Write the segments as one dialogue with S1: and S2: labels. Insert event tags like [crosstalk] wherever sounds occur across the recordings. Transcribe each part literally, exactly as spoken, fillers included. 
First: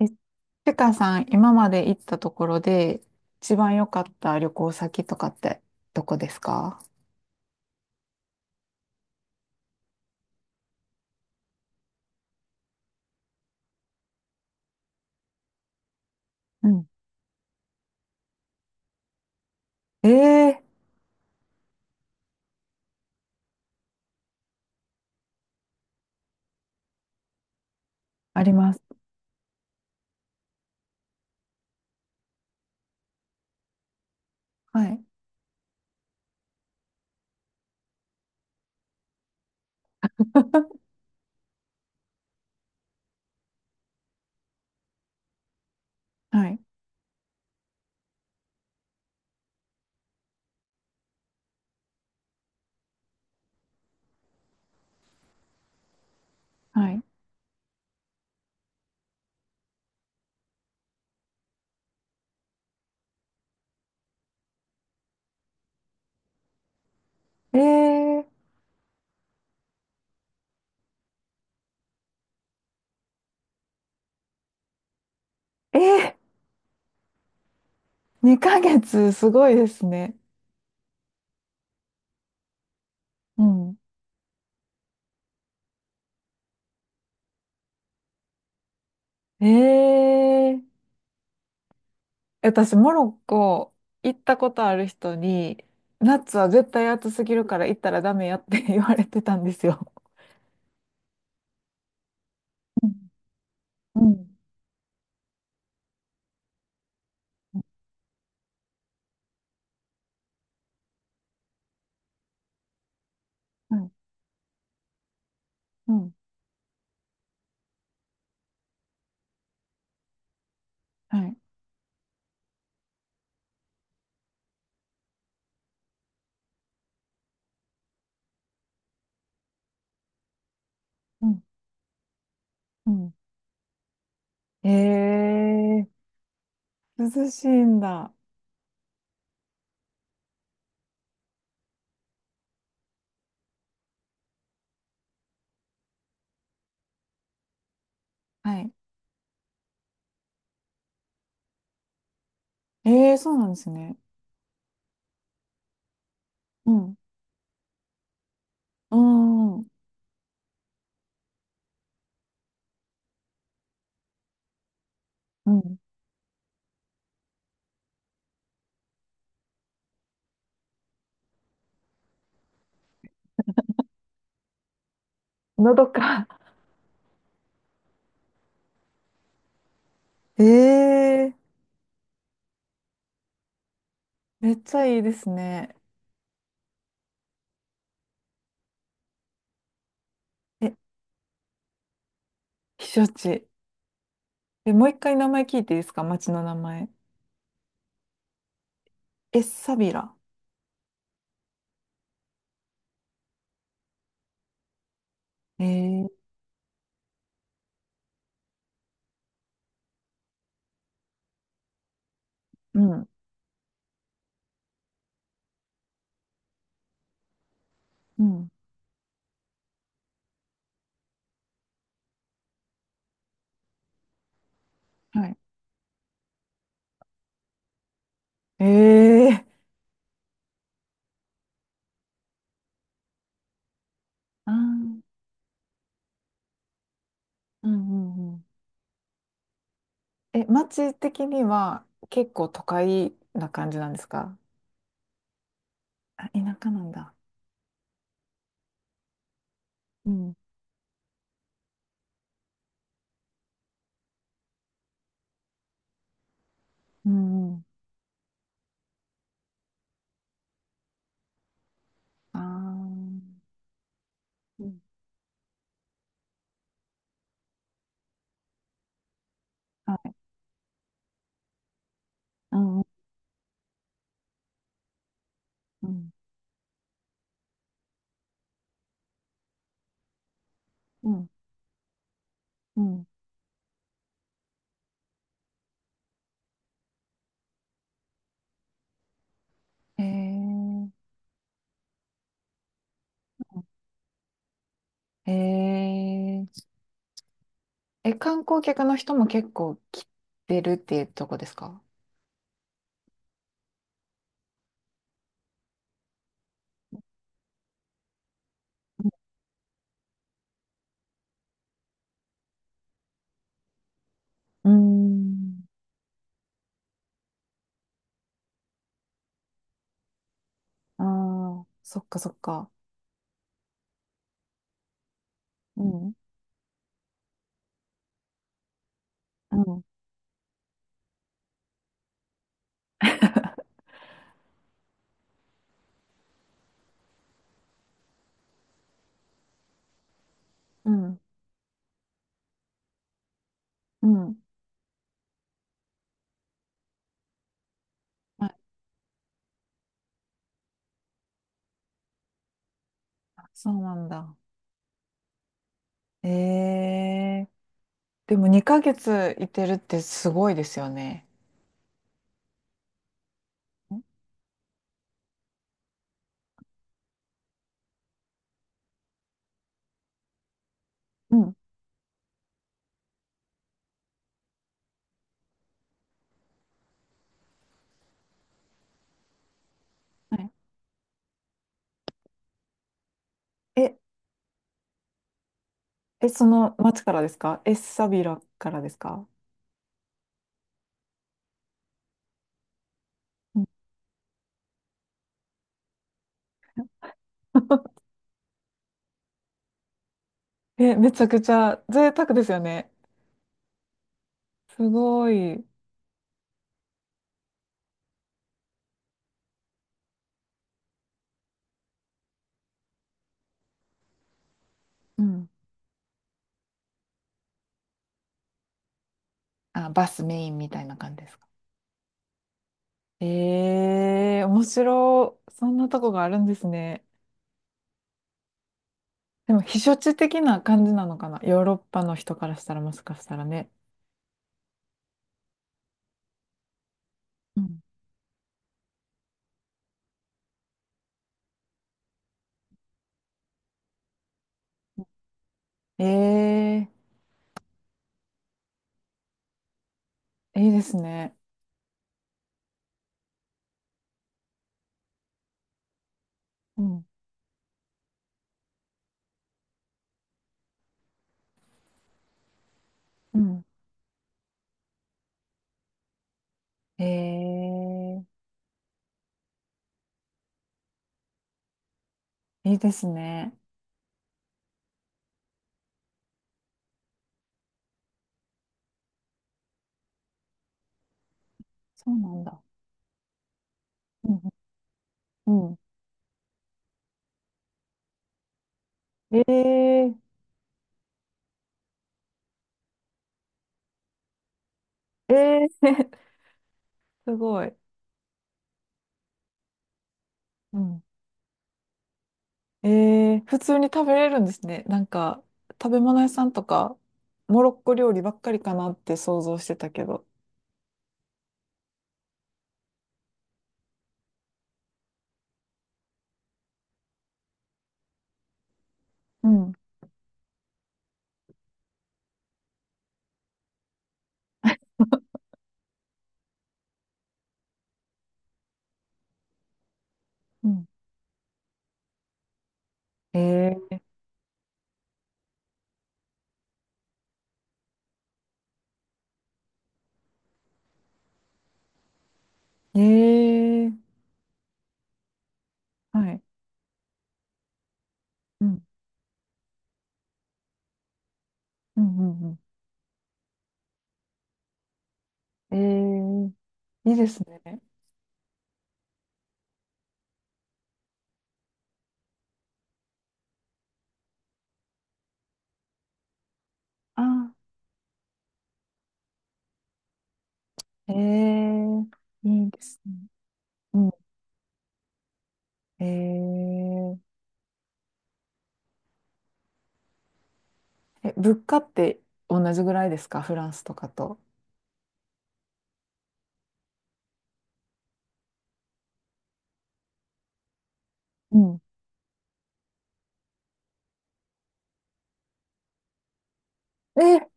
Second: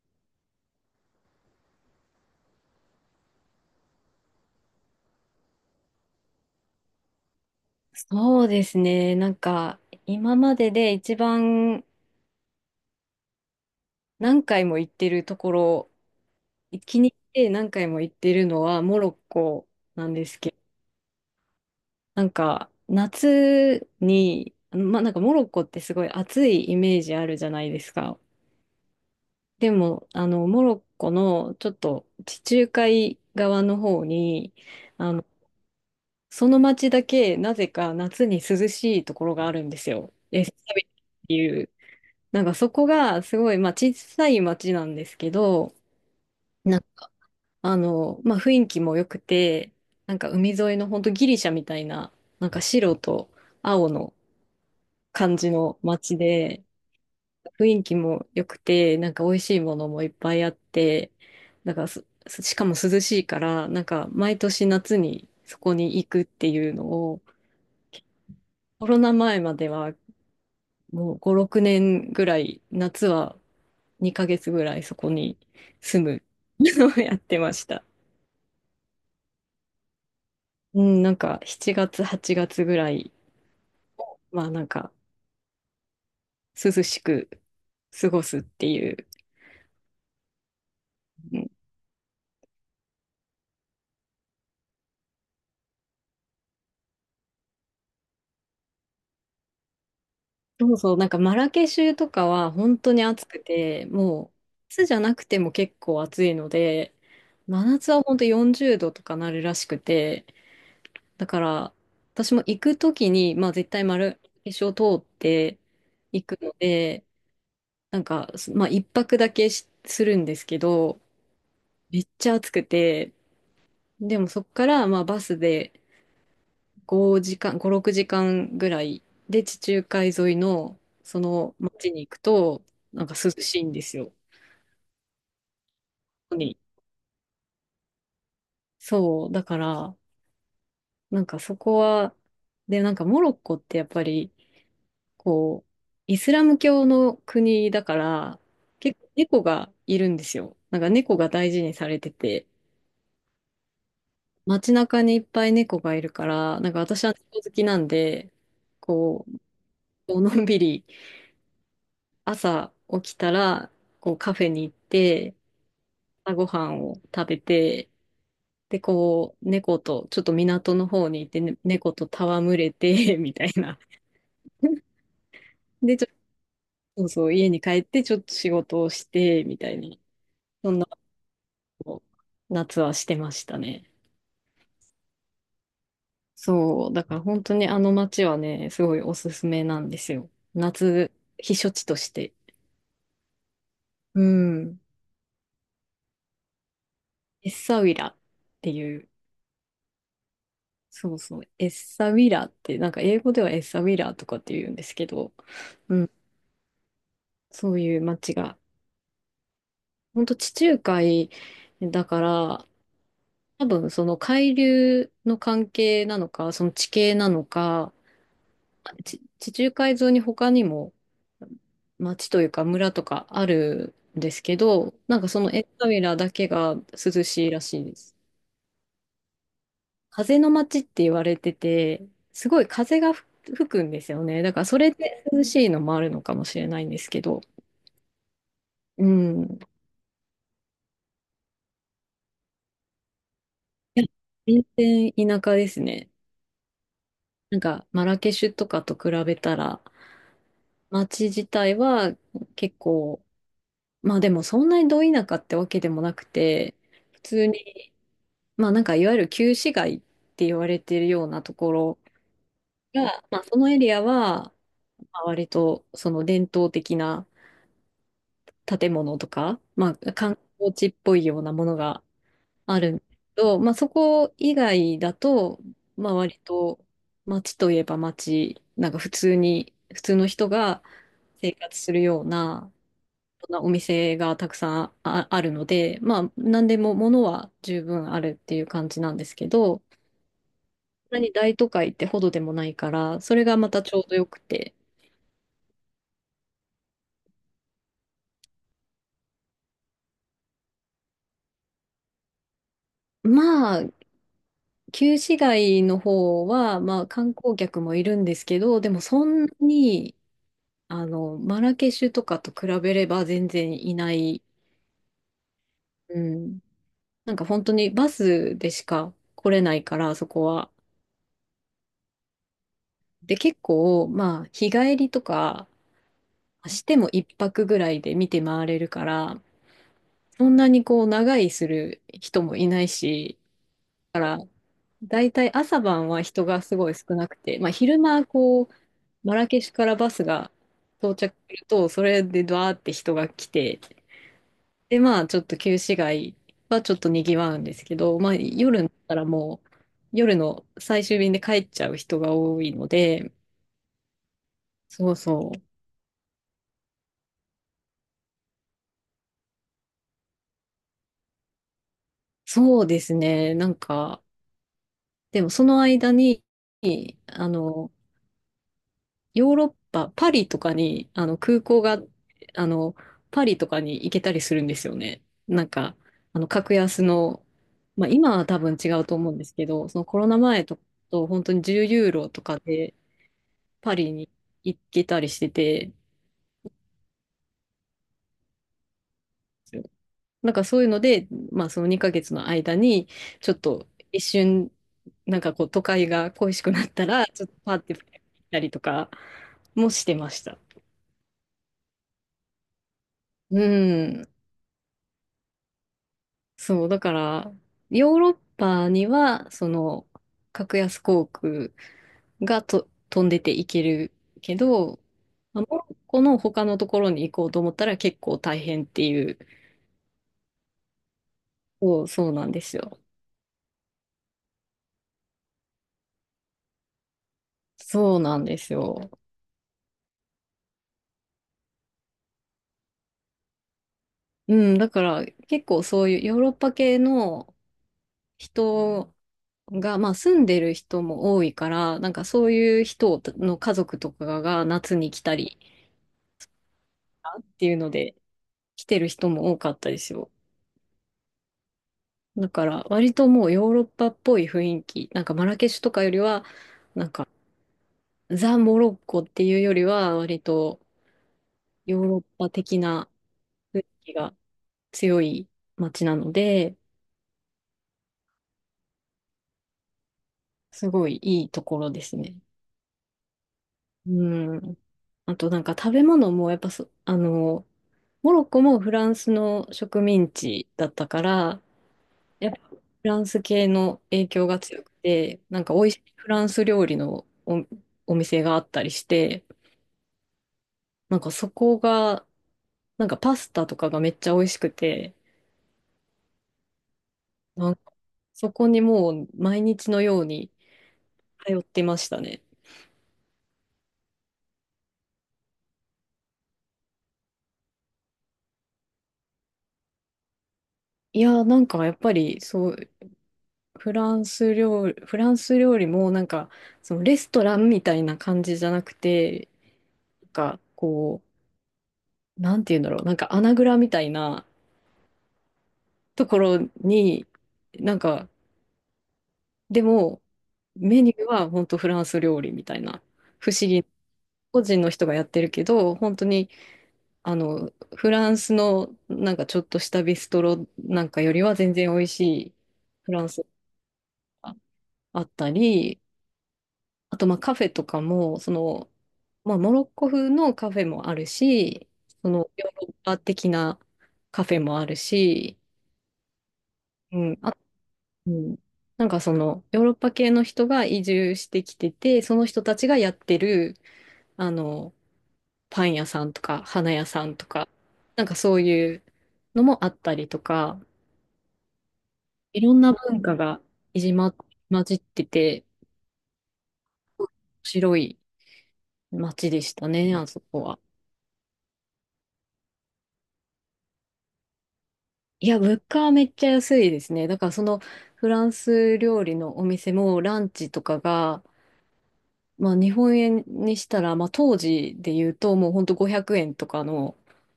S1: え、ちかさん、今まで行ったところで、一番良かった旅行先とかって、どこですか？
S2: そうですね。なんか、今までで一番何回も行ってるところ、
S1: うん。
S2: 気に入って何回も行ってるのはモロッコ
S1: え
S2: なんです
S1: え
S2: けど、
S1: ー。
S2: なんか、夏に、まあ、なんかモロッコってすごい暑いイメージあるじゃないですか。
S1: あります。
S2: でも、あの、モロッコのちょっと地中海側の方に、
S1: はい。
S2: あの、その町だけなぜか夏に涼しいところがあるんですよ。エスタビっ
S1: [laughs]
S2: ていう。なんかそこがすごい、まあ小さい町なんですけど、
S1: はい。
S2: なんかあの、まあ雰囲気も良くて、なんか海沿いの本当ギリシャみたいな、なんか白と青の感じの町で、
S1: はい。
S2: 雰囲気も良くて、なんか美味しいものもいっぱいあって、なんからす、しかも涼しいから、なんか毎年夏にそこに行くっていうのを、
S1: ええ。
S2: コロナ前まではもうご、ろくねんぐらい夏はにかげつぐらいそこに
S1: ええ。
S2: 住むのをやってました。
S1: にかげつ、すごいですね。
S2: うん、なんかしちがつ、はちがつぐらい、
S1: うん。
S2: まあなんか涼しく過ごすっていう。
S1: ええー。
S2: うん、
S1: 私、モロッコ行ったことある人に、夏は絶対暑すぎるから行ったらダメやって [laughs] 言われてたんですよ。
S2: そうそう、なんかマラケシュとかは本
S1: う
S2: 当に
S1: ん。
S2: 暑くて、
S1: う
S2: もう
S1: ん。
S2: 夏じゃなくても結構暑いので、真夏は本当よんじゅうどとかなるらしくて、だから私も行くときに、まあ絶
S1: は
S2: 対
S1: い。
S2: マラケシュを通って
S1: うん。
S2: 行くので、なんか、すまあ、一泊だけしするんですけど、
S1: はい。
S2: めっちゃ暑くて、でもそこから、まあ、バスでごじかん、ご、ろくじかんぐらいで地中海沿いのそ
S1: うん。
S2: の町に行くと、
S1: う
S2: なん
S1: ん。
S2: か涼しいんですよ。
S1: ええ。
S2: に
S1: 涼しいんだ。
S2: そう、だから、なんかそこは、で、なんかモロッコってやっぱり、こう、イスラム教の国だから、
S1: はい。
S2: 結構猫がいるんですよ。なんか猫が大事にされてて、
S1: ええ、そうなんですね。
S2: 街中にいっぱい猫がいるから、
S1: う
S2: なんか
S1: ん。
S2: 私は猫好きなんで、
S1: う
S2: こ
S1: ん。う
S2: う、のんびり朝起きたら、こうカフェに行って、
S1: ん。
S2: 朝ごはんを食べて、で、こう、猫と、ちょっと港の方に行って、ね猫と戯れて、[laughs] みたいな。
S1: のど
S2: で、ちょっと、
S1: か。
S2: そうそう、家に帰って、ちょっと仕事をして、みたいな、
S1: え
S2: そんなこ
S1: え、
S2: とを夏はしてましたね。
S1: めっちゃいいですね。
S2: そう、だから本当にあの街はね、すごいおすすめなんですよ。
S1: え、
S2: 夏、避暑地として。
S1: 避暑地。
S2: う
S1: え、
S2: ん。
S1: もう一回名前聞いていいですか、町の名前。
S2: エッサウィラっていう、
S1: え、サビラ。
S2: そうそう、エッサウィラって、なんか英語ではエッサウィラとかって言うんですけど、う
S1: え
S2: ん。
S1: え。
S2: そういう街が、ほんと地中海だから、
S1: うん。
S2: 多分その海流の関係なのか、その地形なのか、
S1: うん。
S2: ち地中海沿いに他にも町というか村とかあるんですけど、なん
S1: は
S2: か
S1: い。
S2: そのエッサウィラだけが涼しいらしいです。
S1: ええ。
S2: 風の街って言われてて、すごい風がふ吹くんですよね。
S1: ああ
S2: だからそれ
S1: ー、
S2: で涼しいのもあるのかもしれないんですけど、
S1: うんうんうん。
S2: うん。
S1: え、町的には結構都会な感じなんで
S2: いや、
S1: すか？
S2: 全然田舎ですね。
S1: あ、田舎なんだ。
S2: なんかマラケシュとかと比べたら、
S1: うん。
S2: 街自体は結構、まあでもそんなにど田舎ってわけでもなくて、
S1: う
S2: 普通
S1: んうん。
S2: に、まあなんかいわゆる旧市街って言われてるようなところ
S1: あ
S2: が、まあそのエリアは、
S1: あ。
S2: まあ割とその伝統的な建物とか、
S1: は
S2: まあ、
S1: い。
S2: 観光地っぽいようなものが
S1: うん
S2: あ
S1: う
S2: るん
S1: ん
S2: ですけど、まあ、そこ以外だと、
S1: う
S2: ま
S1: ん。
S2: あ、割と街といえば街、なんか普通に、普通の人が
S1: うん
S2: 生活するような、
S1: うん。
S2: そんなお店がたくさんあ、あるので、まあ、何でも物は十分あるっていう感じなんですけど、
S1: へえ。
S2: そんなに大都会ってほどでもないから、それがまたちょうどよくて、
S1: へえ。え、観光客の人も結構来てるっていうとこですか？
S2: まあ、旧市街の方は、まあ、観光客もいるんですけど、でもそんなに、あの、マラケシュとかと比べれば全然いない。
S1: うん。
S2: うん。なんか本当にバスでしか来れないから、そこは。
S1: ああー、そっかそっか。
S2: で、結構、まあ、日帰りとか
S1: うん。
S2: しても一泊ぐらいで見て回れるから、
S1: うん。
S2: そんなにこう、長居する人もいないし、大体朝晩は人がすごい少なくて、まあ、昼間こうマラケシュからバスが
S1: う
S2: 到
S1: ん。
S2: 着するとそれでドワーって人が来て、
S1: うん。
S2: でまあちょっと旧市街はちょっとにぎわうんですけど、まあ、
S1: はい。
S2: 夜になったらもう夜の最終便で帰っちゃう人が多いので。
S1: あ、そうなんだ。
S2: そうそう。
S1: ええ。でもにかげついてるってすごいですよね。
S2: そうですね。なん
S1: ん。
S2: かでもその間にあのヨーロッパ、パリとかに、あ
S1: う
S2: の、
S1: ん。
S2: 空港が、あの、パリとかに行けたりするんですよね。なんか、あの、格安の、まあ、今は多分違うと思うんですけど、そのコロ
S1: は
S2: ナ
S1: い。
S2: 前と、と本当にじゅうユーロとかでパ
S1: え、
S2: リに行けたりしてて、
S1: え、その町からですか？え、エッサビラからですか？
S2: なんかそういうので、まあ、そのにかげつの間に、ちょっ
S1: うん。
S2: と一瞬、なんかこう、都会が恋しくなったら、ちょっとパーっ
S1: [laughs]
S2: て行ったりとかもしてました。
S1: え、めちゃくちゃ贅沢ですよね。
S2: うん。
S1: すごい。
S2: そう、だから、ヨーロッパには、その、格安航空がと飛んでていけるけど、
S1: うん。
S2: まあモロッコの他のところに行こうと思ったら結構大変っていう。
S1: あ、バスメインみたいな感じですか。
S2: そう、そうなんですよ。
S1: ええ、面白い。そんなとこがあるんですね。
S2: そうなんですよ。
S1: でも、避暑地的な感じなのかな。ヨーロッパの人からしたらもしかしたらね。
S2: うん、だから結構そういうヨーロッパ系の
S1: うん。
S2: 人が、まあ住んでる人も多いから、なんかそういう人の家族とかが夏に来たり
S1: え
S2: っていうので来てる人も多かったですよ。
S1: え、いいですね。
S2: だから割ともうヨーロッパっぽい雰囲気、なんかマラケシュとかよりは、
S1: うん。
S2: なんかザ・モロッコっていうよりは割とヨーロッパ的な
S1: うん。
S2: 雰囲気が強い街なので、
S1: ええ、
S2: すごいいいところですね。
S1: いいですね。
S2: うん。あとなんか食べ物もやっぱそ、あの、モロッコもフランスの植民地だったから、
S1: そうなん
S2: やっぱ
S1: だ。
S2: フランス系の影
S1: うん。
S2: 響が強くて、
S1: う
S2: なんか
S1: ん。
S2: 美味しいフランス料理のお、お店があったりし
S1: え
S2: て、
S1: え。
S2: なんかそこが、なんかパスタとかがめっちゃ美味しくて、
S1: ええ。 [laughs] すご
S2: な
S1: い。
S2: んかそこにもう毎日のように
S1: うん。
S2: 通ってましたね。
S1: えー、普通に食べれるんですね。なんか、食べ物屋さんとか、モロッコ料理ばっかりかなって想像してたけど。
S2: いやーなんかやっぱりそう、フランス料理、フランス料理もなんかそのレストランみたいな感じじゃなくて、
S1: うん、
S2: なんかこう、なんて言うんだろう、なんか穴蔵みたいなところに、なんかでも
S1: うん。
S2: メニューは本当フランス料理みたいな、不思議、
S1: え
S2: 個人の人がやってるけど、本当にあの、フランスのなんかちょっとしたビストロなんかよりは全然美味しい
S1: ー、
S2: フランス
S1: えー、
S2: があったり、
S1: はい。
S2: あとまあカフェとかも、そ
S1: うん、
S2: の、まあモロッコ風のカフェもあるし、
S1: う
S2: そ
S1: ん、う
S2: の
S1: ん
S2: ヨーロッパ的なカフェもあるし、
S1: うん。えー、いい
S2: う
S1: で
S2: ん、
S1: す
S2: あ、
S1: ね。
S2: うん、なんかそのヨーロッパ系の人が移住してきてて、その人たちがやってる、あの、パン屋さんとか花屋
S1: あ
S2: さんとか、なんかそういうのもあったりとか、
S1: ー、えー、
S2: い
S1: いい
S2: ろ
S1: で
S2: んな
S1: すね。
S2: 文化が
S1: う
S2: い
S1: ん。
S2: じま、混じってて、
S1: えー、
S2: 面白い街でしたね、あそこは。
S1: え、物価って同じぐらいですか、フランスとかと。
S2: いや、物価はめっちゃ安いですね。だからそのフランス料理のお店もランチとかが、
S1: うん。
S2: まあ日本円にしたら、まあ当時で言うともうほんとごひゃくえんとかの、
S1: えー、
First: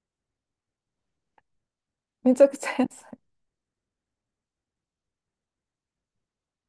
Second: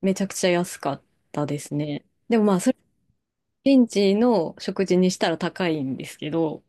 S2: めちゃくちゃ安かったですね。
S1: め
S2: で
S1: ち
S2: も
S1: ゃ
S2: ま
S1: く
S2: あ
S1: ちゃ
S2: そ
S1: 安い。
S2: れ現地の食事にしたら高いんですけど、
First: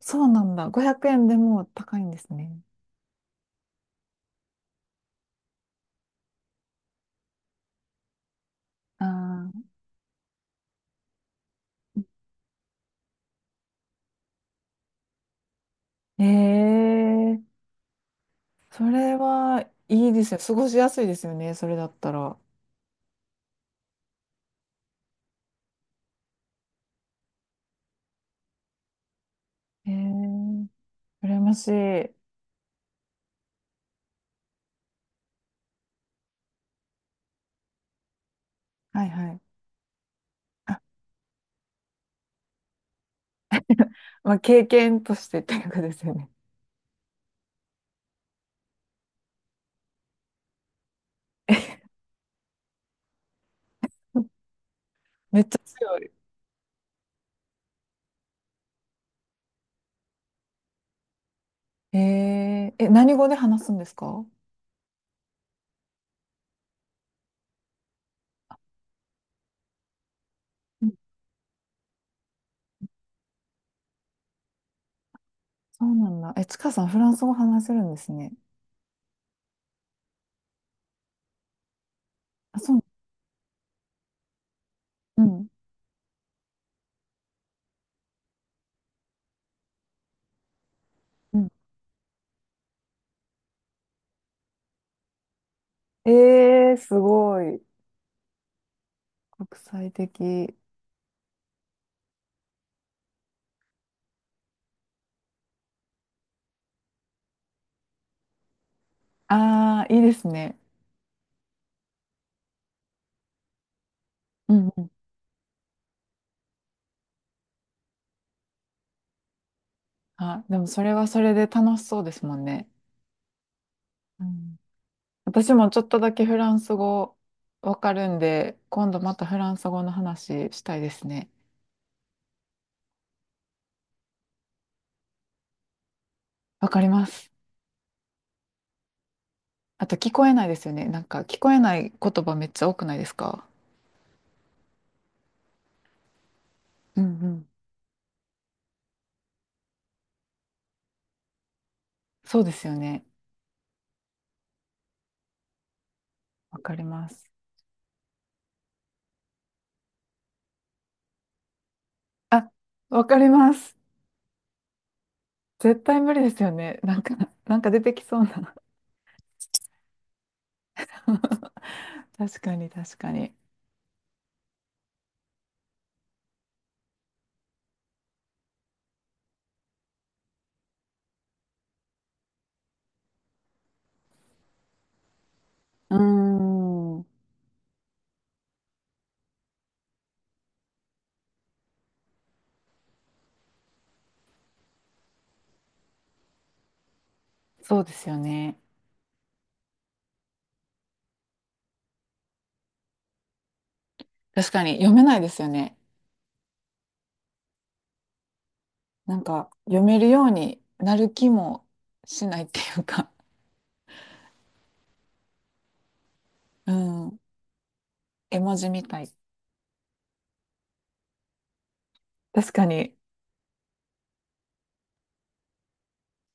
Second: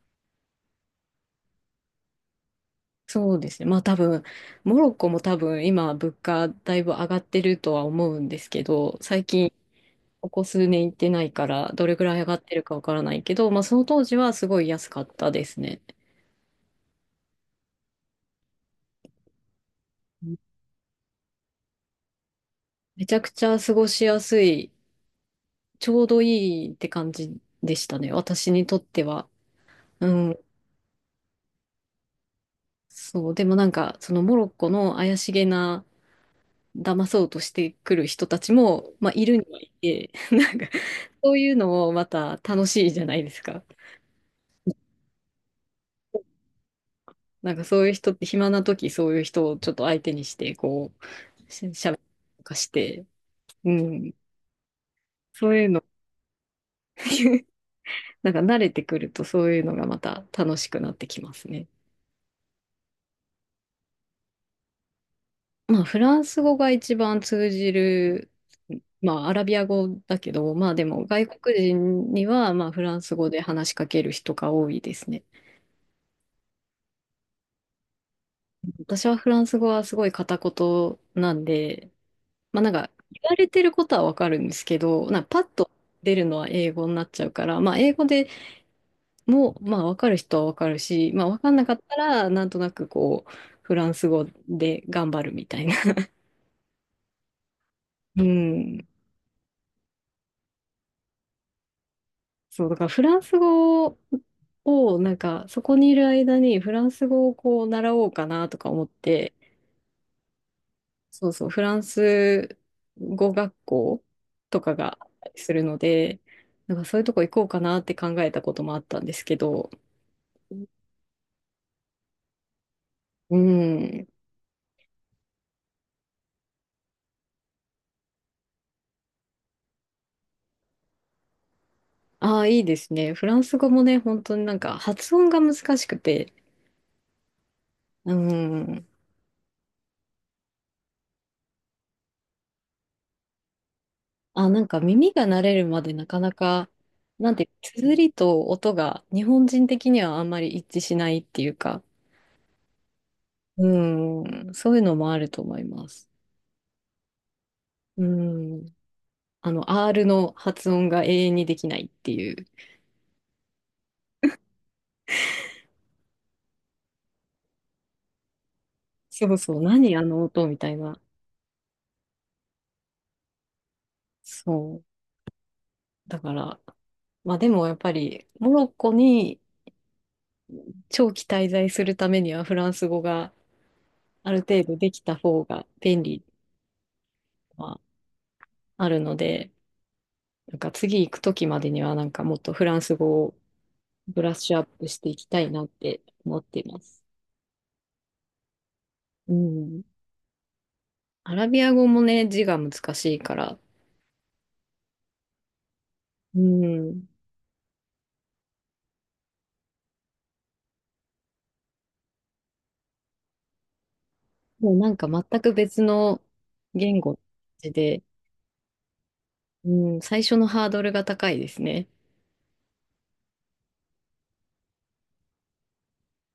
S1: そうなんだ。ごひゃくえんでも高いんですね。
S2: そうですね。まあ多分、モロッコも多分今物価だいぶ上がってるとは思うんですけど、最
S1: あ
S2: 近
S1: あ。
S2: ここ数年行ってないからどれぐらい上がってるかわからないけど、まあその当時はすごい安かったですね。
S1: ええ、それはいいですよ、過ごしやすいですよね、それだったら。
S2: めちゃくちゃ過ごしやすい、ちょうどいいって感じでしたね。私にとっては。うん。
S1: ええ。羨ましい。は
S2: そう。でもなんか、そのモロッコの怪しげな、騙そうとしてくる人たちも、
S1: い
S2: まあい
S1: は
S2: る
S1: い。
S2: にはいて、[laughs] なんか、
S1: あ、
S2: そういうのもまた楽しいじゃないですか。
S1: まあ、経験としてっていうかですよね。
S2: なんかそういう人って、暇な時そういう人をちょっと相手にして、こう、ししゃべりとかして、うん。
S1: [laughs] めっ
S2: そ
S1: ち
S2: う
S1: ゃ
S2: いうの、
S1: 強い。
S2: なんか慣れてくるとそういうのがまた楽しくなってきますね。
S1: ええ。え、何語で話すんですか？
S2: まあフランス語が一番通じる、まあアラビア語だけど、まあで
S1: うん。
S2: も外国人にはまあフランス語で話しかける人が多いですね。
S1: そうなんだ。え、ちかさん、フランス語話せるんですね。
S2: 私はフランス語はすごい片言なんで、ま
S1: あ、
S2: あなん
S1: そう。
S2: か言われてることはわかるんですけど、な
S1: う
S2: んか
S1: ん。
S2: パッと出るのは英語になっちゃうから、まあ英語でも、まあ、わかる人はわかるし、まあ、
S1: う
S2: わ
S1: ん。
S2: かんなかったら、なんとなくこう、フランス語で頑張るみたいな。
S1: ええ、すごい。
S2: うん。
S1: 国際的。
S2: そう、だからフランス語を、なんか、そこにいる間にフランス語をこう、習おうかなとか思って、
S1: ああ、いいですね。
S2: そうそう、フランス語学校
S1: う
S2: と
S1: ん
S2: か
S1: うん。
S2: があったりするので、なんかそういうとこ行こうかなって考えたこともあったんですけど、
S1: あ、でもそれはそれで楽しそうですもんね。
S2: うん。
S1: うん。私もちょっとだけフランス語わかるんで、今度またフランス語の話したいですね。
S2: ああ、いいですね。フランス語もね、本当になんか発音が難しくて、
S1: わかります。
S2: うん。
S1: あと聞こえないですよね。なんか聞こえない言葉めっちゃ多くないですか？
S2: あ、なんか耳が慣れるまでなかなか、
S1: うんう
S2: なんて、
S1: ん。
S2: 綴りと音が日本人的にはあんまり一致しないっていうか、
S1: そうですよね。
S2: うん、そういうのもあると思います。
S1: わかります。
S2: うん、あの、アール の発音が永遠にできないっていう。
S1: あ、わかります。絶対無理ですよね。なんか、なんか出てきそうな。
S2: そうそう、何あの音みたいな。
S1: [laughs] 確かに確かに。
S2: そう。だから、まあでもやっぱり、モロッコに長期滞在するためにはフランス語がある程度できた方が
S1: うー
S2: 便利
S1: ん。
S2: はあるので、なんか次行くときまでにはなんかもっとフランス語をブラッシュアップしていきたいなって思っています。
S1: そうですよね。
S2: うん。アラビア語もね、字が難しいから、
S1: 確かに読めないですよね。
S2: うん。
S1: なんか読めるようになる気もしないっていうか。
S2: もうなんか全く別の
S1: う
S2: 言語
S1: ん。
S2: で、
S1: 絵文字みたい。
S2: うん、最初のハードルが高いですね。
S1: 確かに、